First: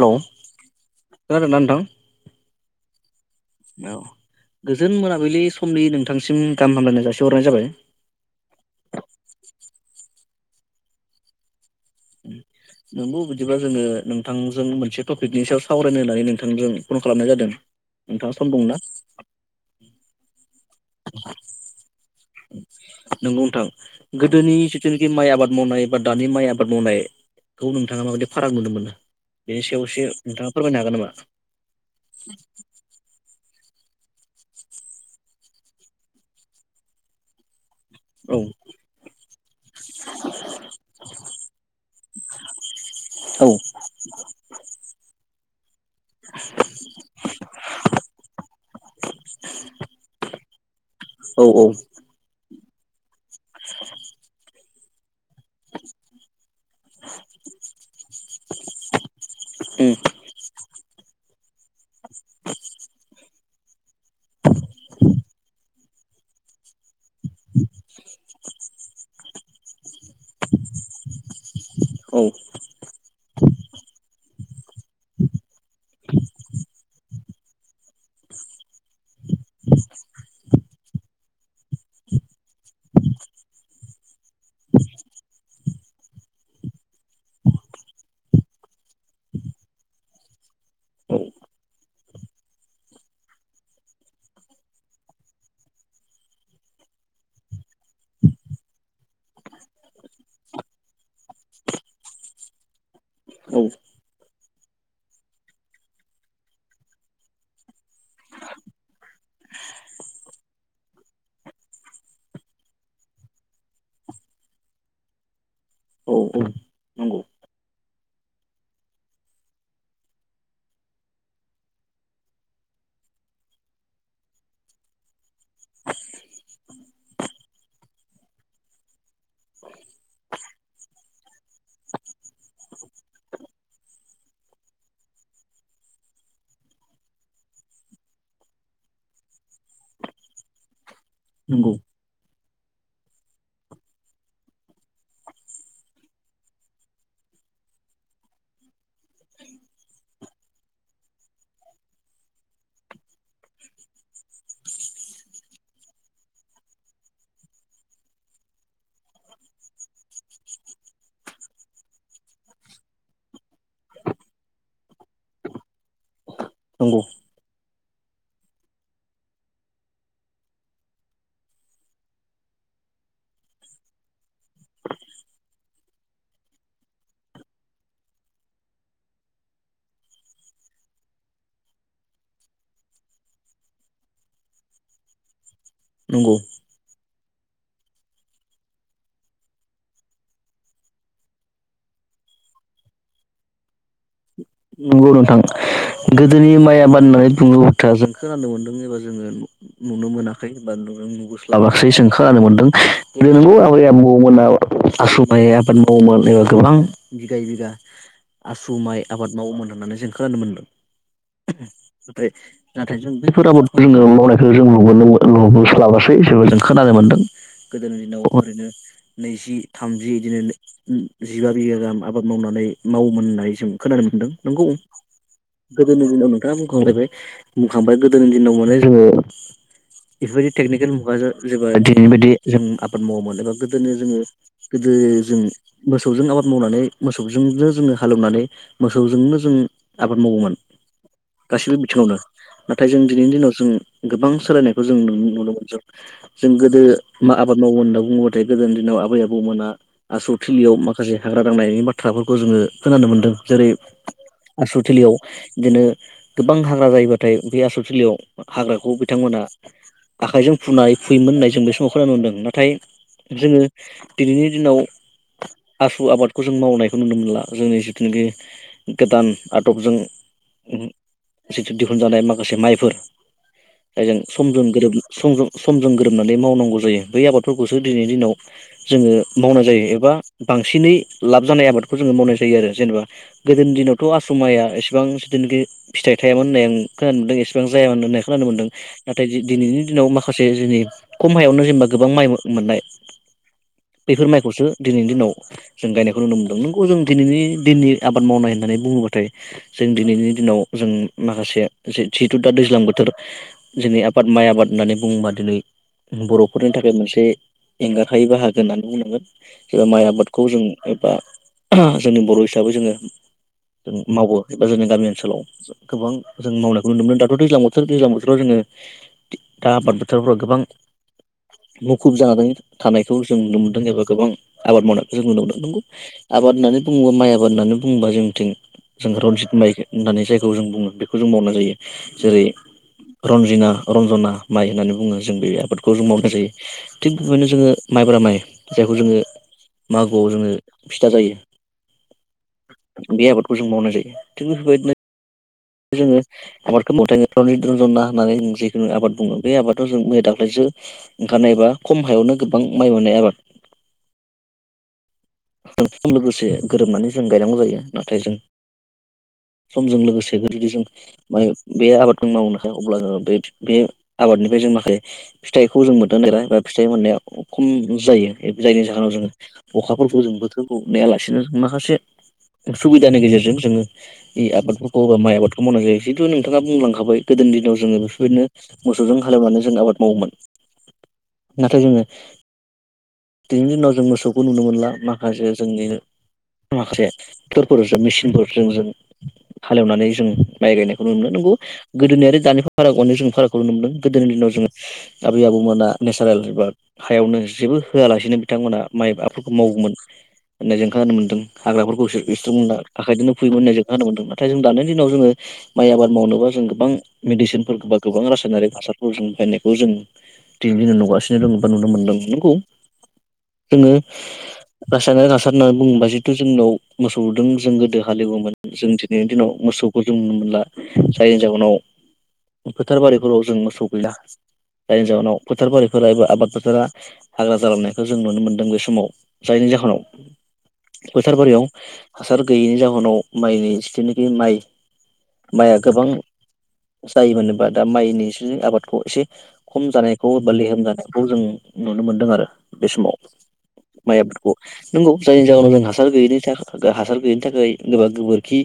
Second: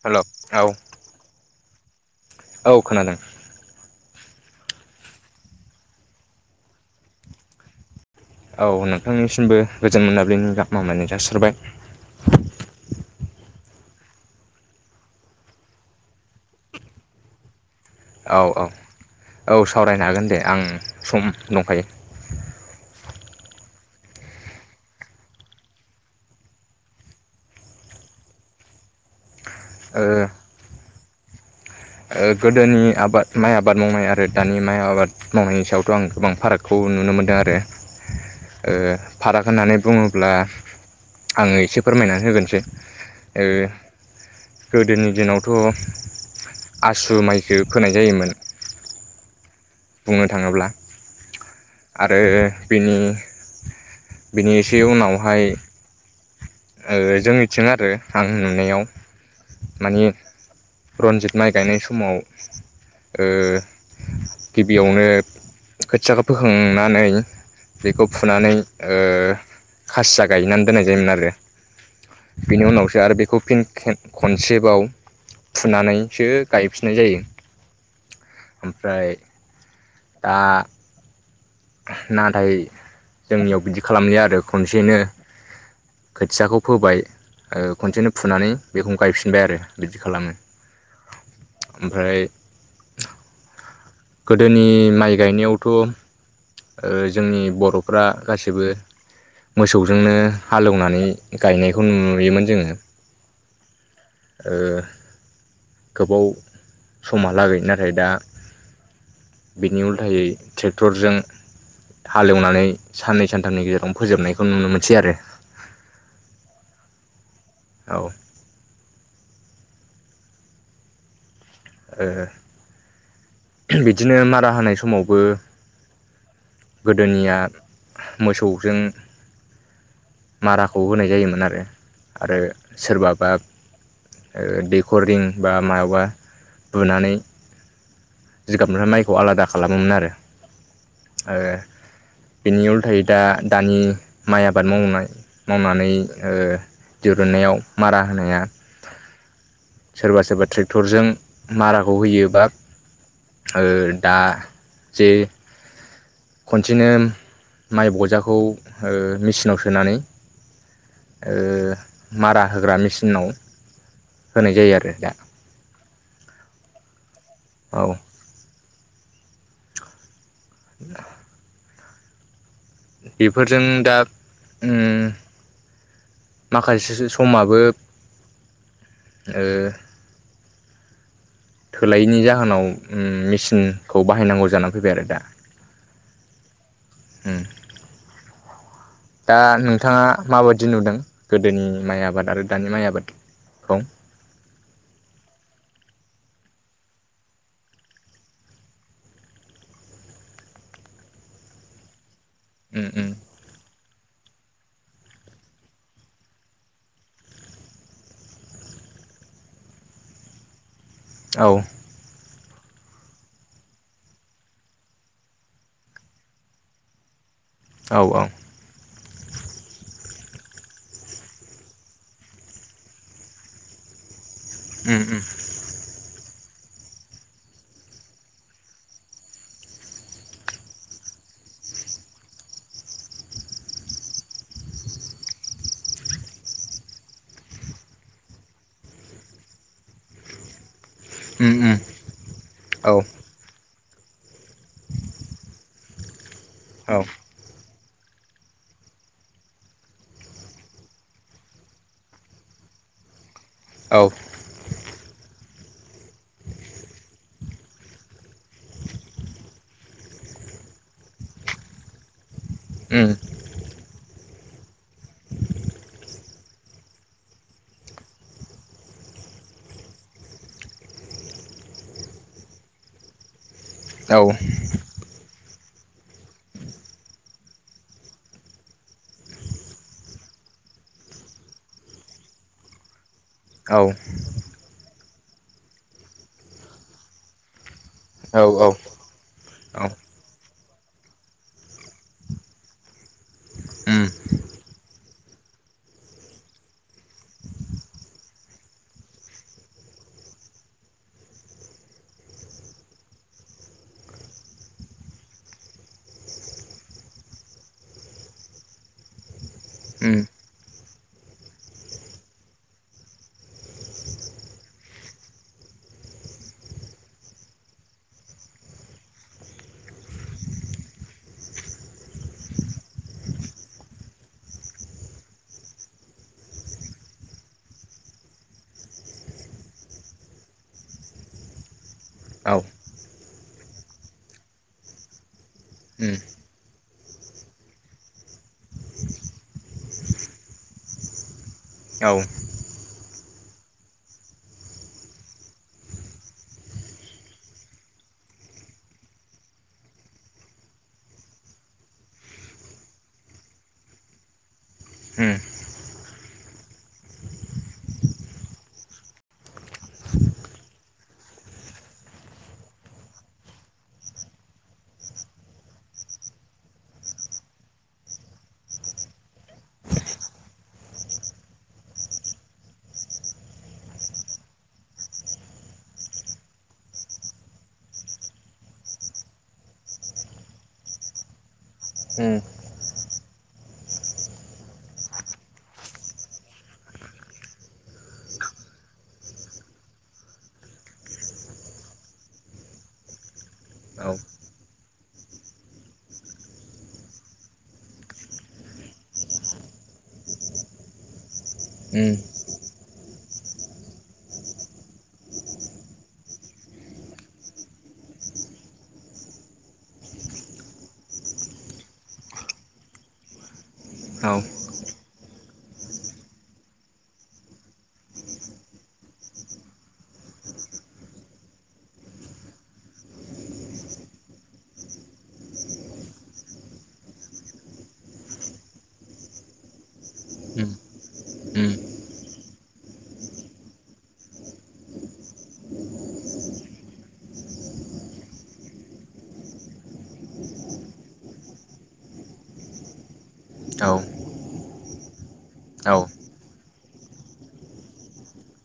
हेल' खोनादोंना नोंथां औ खोनादों औ गोजोन मोनाबिलि समनि नोंथांसिम गाहाम हामलायनाय जासिहरनाय जाबाय औ नोंथांनिसिमबो गोजोन मोनाबिलिनि गाहाम हामलायनाय जासिहरबाय नोंगौ बिदिबा जोङो नोंथांजों मोनसे टपिकनि सायाव सावरायनो होननानै नोंथांजों फन खालामनाय जादों नोंथाङा सम औ औ दंना? औ सावरायनो हागोन दे आं सम दंखायो नोंगौ नोंथां गोदोनि जिथुनाखि माइ आबाद मावनाय बा दानि माइ आबाद मावनाय खौ नोंथाङा माबायदि फाराग नुनो मोनो बेनि सायाव ओ एसे नोंथाङा फोरमायनो हागोन नामा? ओ गोदोनि आबाद माइ आबाद मावनाय आरो दानि माइ आबाद मावनायनि सायावथ' आं गोबां फारागखौ नुनो मोनदों आरो औ ओ फाराग होननानै बुङोब्ला आङो एसे फोरमायना होगोनसै ओ औ गोदोनि दिनावथ' ओ माइखो फोनाय जायोमोन बुंनो थाङोब्ला औ औ आरो बेनि बेनि टि उनावहाय ओ जोंनिथिं आरो आं नुनायाव उम मानि रन- जित माइ गायनाय समाव ओ गिबियावनो खोथियाखौ फोखांनानै बेखौ फुनानै ओ खासिया गायनानै दोननाय जायोमोन आरो औ बेनि उनावसो आरो बेखौ फिन खेब खनसेबाव फुनानैसो गायफिननाय जायो ओमफ्राय दा नाथाय जोंनियाव बिदि खालामलिया आरो खनसेनो खोथियाखौ फोबाय ओ खनसेनो फुनानै बेखौनो गायफिनबाय आरो बिदि खालामो औ ओमफ्राय गोदोनि माइ गायनायावथ' ओ जोंनि बर'फ्रा गासिबो मोसौजोंनो हालेवनानै गायनायखौ नुयोमोन जोङो औ ओ गोबाव समहा लागै नाथाय दा बेनि उलथायै ट्रेक्टरजों हालेवनानै साननै सानथामनि गेजेरावनो फोजोबनायखौ नुनो मोनसै आरो औ औ औ ओ बिदिनो मारा होनाय समावबो गोदोनिया मोसौजों माराखौ होनाय जायोमोन आरो आरो सोरबाबा ओ दैेखररिं बा मायावबा बुनानै जिगाबनिफ्राय माइखौ आलादा खालामोमोनआरो आरो नंगौ बिनि उल्थायै दा दानि माइ आबाद मावनाय मावनानै ओ दिहुननायाव मारा होनाया सोरबा सोरबा ट्रेक्टरजों माराखौ होयो बा आरो दा जे खनसेनो माइ बजाखौ ओ मिचिनाव सोनानै ओ मारा होग्रा मिचिनाव होनाय जायो आरो दा नंगौ औ [inaudible] बेफोरजों दा उम माखासे जिसोसो समाबो ओ थोलायैनि जाहोनाव उम मिचिनखौ बाहायनांगौ जानानै फैबाय आरो दा नंगौ उम दा नोंथाङा माबायदि नुदों गोदोनि माइ आबाद आरो दानि माइ आबाद? खौ नंगौ नोंथां गोदोनि माइ आबाद होननानै बुङो बुथा जों खोनानो मोनदों एबा जोंङो नुनो मोनाखै बा नुनो नुबोस्लाबासै खोनानो मोनदों उम उम नंगौ आबै आबौमोना आसु माइ आबाद मावोमोन एबा गोबां बिगायै बिगा आसु माइ आबाद मावोमोन होननानै जों खोनानो मोनदों औ नाथाय नाथाय जों बैफोर आबादखौ जोंङो मावनायखौ जों नुुबोनो मो नुबोस्लाबासै थेवबो जों खोनानो मोन्दों । गोदोनि औ औ दिनाव ओरैनो नैजि थामजि बिदिनो जिबा बिगा गाहाम आबाद मावनानै मावोमोन होननानै जों खोनानो मोन दों नंगौ उम उम गोदोनि दिनाव नों थांङा बुंखांलायबाय बुंखांबाय गोदोनि दिनाव माने जोंङो बेफोरबायदि टेकनिकेल मुगाजों जोंङो दिनैनि बायदि जों आबाद मावोमोन एबा गोदो जोंङो गोदो दो जों मोसौजों आबाद मावनानै मोसौजोंनो जोंङो हालेवनानै मोसौजोंनो जों आबाद मावोमोन उम उम गासैबो बिथिङावनो नाथाय औ जों दिनैनि दिनाव जों गोबां सोलायनायखौ जों नु नुनो मोनदों जों गोदो औ मा आबाद मावो होनना बुङोबाथाय गोदोनि दिनाव आबै आबौमोना आसु थिलियाव माखासे हाग्रा दांनायनि बाथ्राफोरखौ जोंङो खोनानो मोन्दों जेरै औ आस्रु थिलियाव बिदिनो गोबां हाग्रा जायोबाथाय बे आसल थिलियाव हाग्राखौ बिथांमोना आखाइजों फुनाय फुयोमोन होननाय जों बे समाव खोनानो मोनदों नाथाय उम जोंङो दिनैनि दिनाव आसु आबादखौ जों मावनायखौ नुनो मोनला जोंनि जिथुनाखि गोदान आदबजों उमहो जिथु दिहुनजानाय माखासे माइफोर जायजों औ समजों गोरोब समजों समजों गोरोबनानै मावनांगौ जायो बै आबादफोरखौसो दिनैनि दिनाव जोंङो मावनाय जायो एबा बांसिनै लाब जानाय आबादखौ जोंङो मावनाय जायो आरो जेनेबा गोदोनि औ दिनावथ' आस्रम माइया एसेबां जिथुनाखि फिथाइ थायामोन होननाय आं खोनानो मोनदों एसेबां जायामोन होननाय औ खोनानो मोनदों नाथाय दिनैनि दिनाव माखासे दिनै खम हायावनो जेनेबा गोबां माइ मोननाय उम उम बेफोर माइखौसो दिनैनि दिनाव जों गायनायखौ नुनो मोनदों नंगौ जों दिनैनि दिननि आबाद मावनाय होननानै बुङोब्लाथाय जों दिनैनि दिनाव जों माखासे जि जिहेथु दा दैज्लां बोथो थोर जोंनि आबाद माइ आबाद होननानै बुङोबा दिनै बर'फोरनि थाखाय मोनसे एंगारहायै बाहागो होननानै बुंनांगोन जोङो माइ औ आबादखौ जों एबा जोंनि बर' हिसाबै जोङो जों मावबोआखै बा जोंनि गामि ओनसोलाव गोबां जों मावनायखौ नुनो मोनो दाथ' दैज्लां बोथोर दैज्लां बोथोराव जोङो दा आबाद बोथोरफोराव गोबां मुखुब जानानै थानायखौ जों नुनो मोनदों एबा गोबां आबाद मावनायखौ जों नुनो मोनदों नोंगौ आबाद होननानै बुङोबा माइ आबाद होननानै बुंङोबा जोंनिथिं जों रन्जित माइखो होननानै जायखौ जों बुङो बेखौ जों मावनाय जायो जेरै रजिङा रन्जना माइ होननानै बुङो जों बे आबादखौ जों उम औ उम औ उम औ उम मावनाय जायो थिग बेबायदिनो जोङो माइब्रा माइ जायखौ जोङो मागोआव जोङो फिथा जायो औ बे आबादखौ जों मावनाय जायो थिग बेफोरबायदिनो जोङो आबादखौ मावथाङो थारमाने रन्जना होननानै जों जिखुनु आबाद बुङो बे आबादाव जों मैया दाख्लै सो ओंखारनायबा खम हायावनो गोबां माइ मोननाय आबाद [unintelligible] लोगोसे गोरोबनानै जों गायनांगौ जायो नाथाय जों समजों लोगोसे जुदि जों माइ बे आबादखौ मावनो हाया अब्ला जोङो बे बे आबादनिफ्राय जों जों माखासे फिथाइखौ जों मोनदांफेरा बा फिथाइ मोननाया खम जायो जायनि जाहोनाव जों अखाफोर खौ जों बोथोरखौ नायालासिनो माखासे सुबिदानि गेजेरजों जोङो आबादफोरखौ बा माइ आबादखौ मावनाय जायो जिथु नोंथाङा बुंलांखाबाय गोदो दोनि दिनाव जोङो बेफोरबायदिनो मोसौजों हालेवनानै जों आबाद मावोमोन नाथाय जोङो दिनैनि दिनाव जों मोसौखौ नुनो मोनला माखासे जोंनि माखासे ट्रेक्टरफोरजों मेचिनफोरजों जों हालेवनानै जों माइ गायनायखौ नुनो मोनो नोंगौ गोदोनि आरो दानि फारागखौनो जोंनि फारागखौ नुनो मोनदों गोदोनि दिनाव जों आबै आबौमोना नेचारेल एबा हायावनो जेबो होआलासिनो बिथांमोना माइ आबादफोरखौ मावोमोन होननाय जेंखाङानो मोन्दों हाग्राफोरखौ इसे इसस्रांना आखाइदोंनो फुयोमोन होननाय जों खोनानो मोन्दों नाथाय जों दानि दिनाव जोङो माइ आबाद मावनोबा जों गोबां मेडिसिनफोर बा गोबां रासायनारिक हासारखौ जों बायनायखौ जों दिनै दिननो नुगासिनो दङ बा नुनो मोनदों नंगौ जोङो रासायनारि हासार होननानै बुङोबा जिहेथु जोंनाव मोसौदों जों गोदो हालौवोमोन जों दिनैनि दिनाव मोस सौफोरजों नुनो मोनला जायनि जाहोनाव फोथार बारिफोराव जों मोसौ गैला जायनि जाहोनाव फोथार बारिफोरबो आबाद फोथारा हाग्रा जालांनायखौ जों नुनो मोनदों बे समाव जायनि जाहोनाव फोथार बारियाव हासार गैयैनि जाहोनाव माइनि जिथुनाखि माइ माइया गोबां जायोमोनोबा दा माइनि इसे आबादखौ एसे खम जानायखौ बि लेहोम जानायखौ जों नुनो मोनदों आरो बे समाव माइ आबादफोरखौ नंगौ जायनि जाहोनाव जों हासार गैयैनि थाखाय गो हासार गैयिनि थाखाय एबा गोबोरखि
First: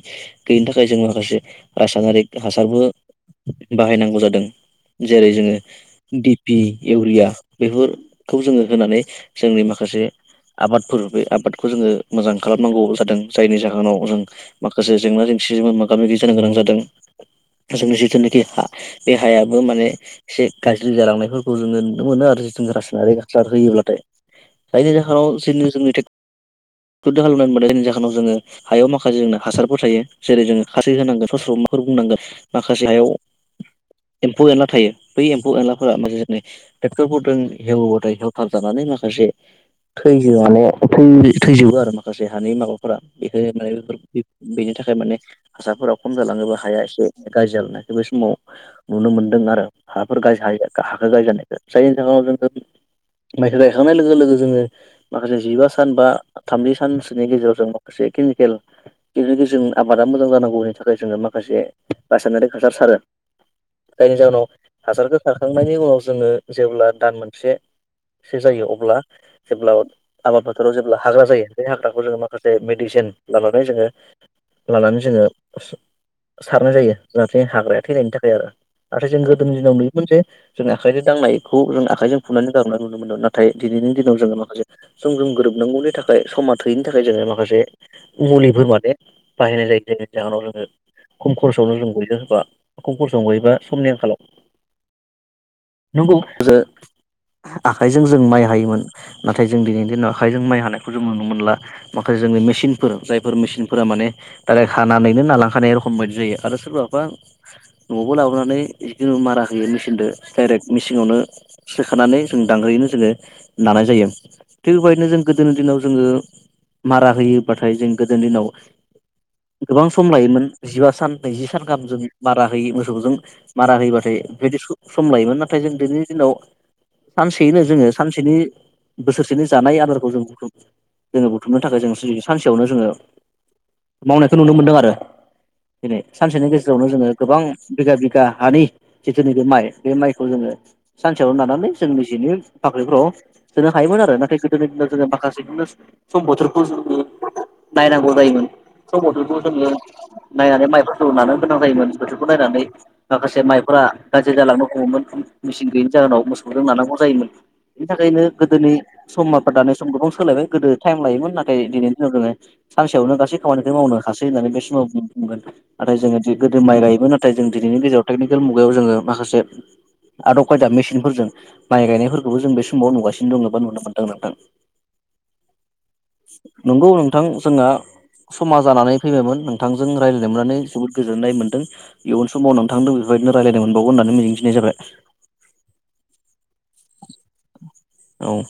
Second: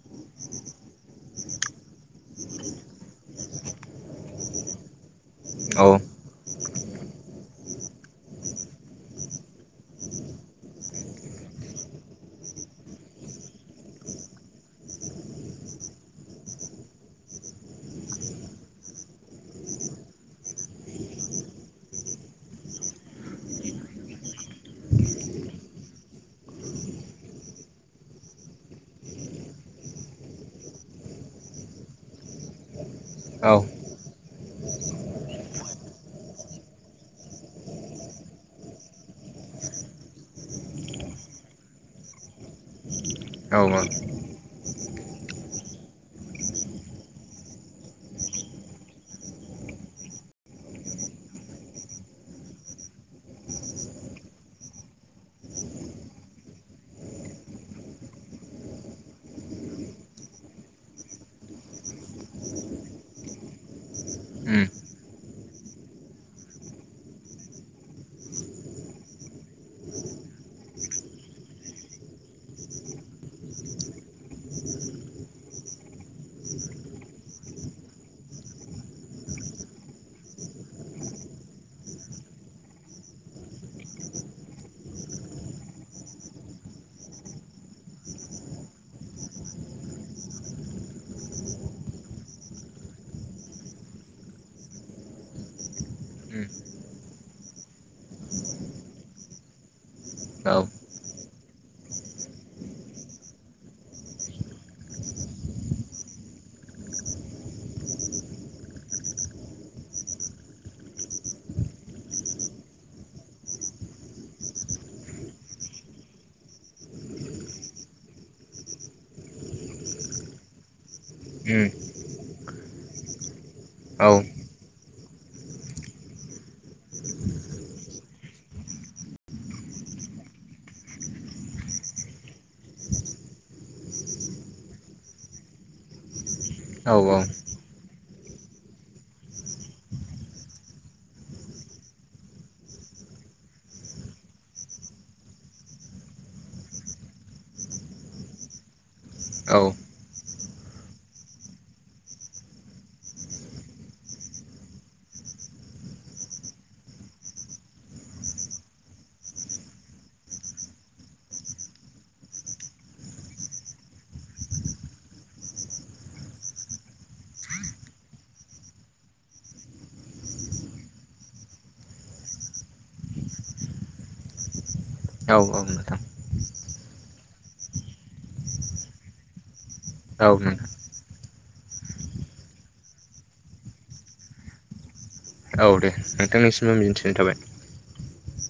गैयिनि थाखाय जों माखासे रासायनारि हासारबो बाहायनांगौ जादों जेरै जोङो दिपि इउरिया बेफोरखौ जोङो होनानै जोंनि माखासे आबादफोर बे आबादखौ जोङो मोजां खालामनांगौ जादों जायनि जाहोनाव जों माखासे जों जों सि मोगा मोगि जानो गोनां जादों जोंनि जिथुनाखि हा बे हायाबो माने एसे गाज्रि जालांनायफोरखौ जोङो नुनो मोनो आरो जिथुं रासायनारि हासार होयोब्लाथाय जायनि जाहोनाव जोङो जोंनि थेख फोद दाहालहोना मोदे जोंनि जाहोनाव जोङो हायाव माखासे जोंना हासारफोर थायो जेरै जोङो खाससि होनांगोन फस्र माफोर बुंनांगोन माखासे हायाव औ एम्फौ एनला थायो बै एम्फौ एनलाफोरा माखसे जोंनि ट्रेक्टरफोरजों हेवोबाथाय हेवथार जानानै माखा से थैजो माने थैजोबो आरो माखासे हानि माबाफोरा बेखौ माने बेफोर बे बेनि थाखाय माने हासारफोराव खम जालाङोबा हाया एसे गाज्रि जालांनायखौबो बे समाव नुनो मोनदों आरो हाफोर गायस हायो हाखौ गायजेननायखौ जायनि जाहोनाव जोंङो माइखौ गायखांनाय लोगो लोगो जोङो माखासे जिबा सान बा थामजि सानसोनि गेजेराव जों माखासे केनिकेल बेनिगेजेर जों आबादा मोजां जानांगौनि थाखाय जोंङो माखासे बासायनारि हासार सारो जायनि जाहोनाव हासारखौ खारखांनायनि उनाव जोंङो जेब्ला दान मोनसे सो जायो अब्ला जेब्ला आबाद फोथोराव जेब्ला हाग्रा जायो बे हाग्राखौ जोंङो माखासे मेडिसिन लानानै जोंङो लानानै जोंङो सा सारनाय जायो जाहाथे हाग्राया थैनायनि थाखाय आरो नाथाय जों गोदोनि दिनाव नुयोमोन जे जों आखाइजों दांनायखौ जों आखाइजों फुनानै गारहरनायखौ नुनो मोनो नाथाय दिनैनि दिन नाव जोंङो माखासे जों जुम गोरोबनांगौनि थाखाय समा थोयैनि थाखाय जोंङो माखासे मुलिफोर माने बाहायनाय जायो जेनि जाहोनाव जोंङो खम खरसावनो जों गयो होनबा खम खरसायावनो गयोबा समनि आंखालाव नंगौ आखाइजों जों माइ हायोमोन नाथाय जों दिनैनि दिनाव आखाइजों माइ हानायखौ जों नुनो मोनला माखासे जोंनि मेसिनफोर जायफोर मेसिनफोरा माने डायरेक्ट हानानैनो नालांखानायखाय रखमबादि जायो आरो सोरबाफा न'आवबो लाबोनानै जिखुनु मारा होयो मेचिनजों डाइरेक्ट मिसिङावनो सोखानानै जों दांग्रैयैनो जोंङो नानाय जायो थिग बेबायदिनो जों गोदोनि दिनाव जोंङो मारा होयोबाथाय जों गोदोनि दिनाव गोबां सम लायोमोन जिबा सान नैजि सान गाहाम जों मारा होयो मोसौजों मारा होयोबाथाय बेदि सम लायोमोन नाथाय जों दिनैनि दिनाव सानसेयैनो जोंङो सानसेनि बोसोरसेनि जानाय आदारखौ जों बुथुम जोंङो बुथुमनो थाखाय जोंङो सि सानसेयावनो जोंङो मावनायखौ नुनो मोनदों आरो दिनै सानसेनि गेजेरावनो जोंङो गोबां बिगा बिगा हानि जिथुनाखि माइ बे माइखौ जोंङो सानसेयावनो नानानै जों निजिनो भाख्रिफोराव सोनो हायोमोन आरो नाथाय गोदोनि दिनाव जोंङो माखासेखौनो सम बोथोरखौ जोंनि नायनांगौ जायोमोन । [unintelligible] बोथोरखौ औ जोङो औ नायनानै माइफोरखौ नानो गोनां जायोमोन बोथोरखौ नायनानै माखासे माइफोरा गाज्रि जालांनो हमोमोन मेचिन गोयैनि जाहोनाव मोसौजों नानांगौ जायोमोन दा बिनि थाखायनो गोदोनि सम दानि सम गोबां सोलायबाय गोदो टाइम लायोमोन नाथाय दिनैनि दिनाव जोङो सानसेयावनो गासै खामानिखौ मावनो हासै होननानै बे समाव बुं-बुंगोन नाथाय जोंङो दि गोदो माइ गायोबा नाथाय जों दि नैनि गेजेराव टेकनिकेल मुगायाव जोंङो माखासे आदब खायदा मेसिनफोरजों माइ गायनायफोरखौबो जों बे समाव नुगासिनो दङ एबा नुनो मोन्दों नोंथां । नोंथां नंगौ नोंथां जोङा समा जानानै फैबायमोन नों थांजों रायलाय औ नोंथां मोननानै जोबोद गोजोन्नाय मोनदों इयुन समाव नोंथांदो बेबायदिनो रायलायनो मोनबावगोन होननानै मिजिंथि नाय जाबाय । औ दे नोंथांनिसिमबो मिजिंथिनाय थाबाय । औ ।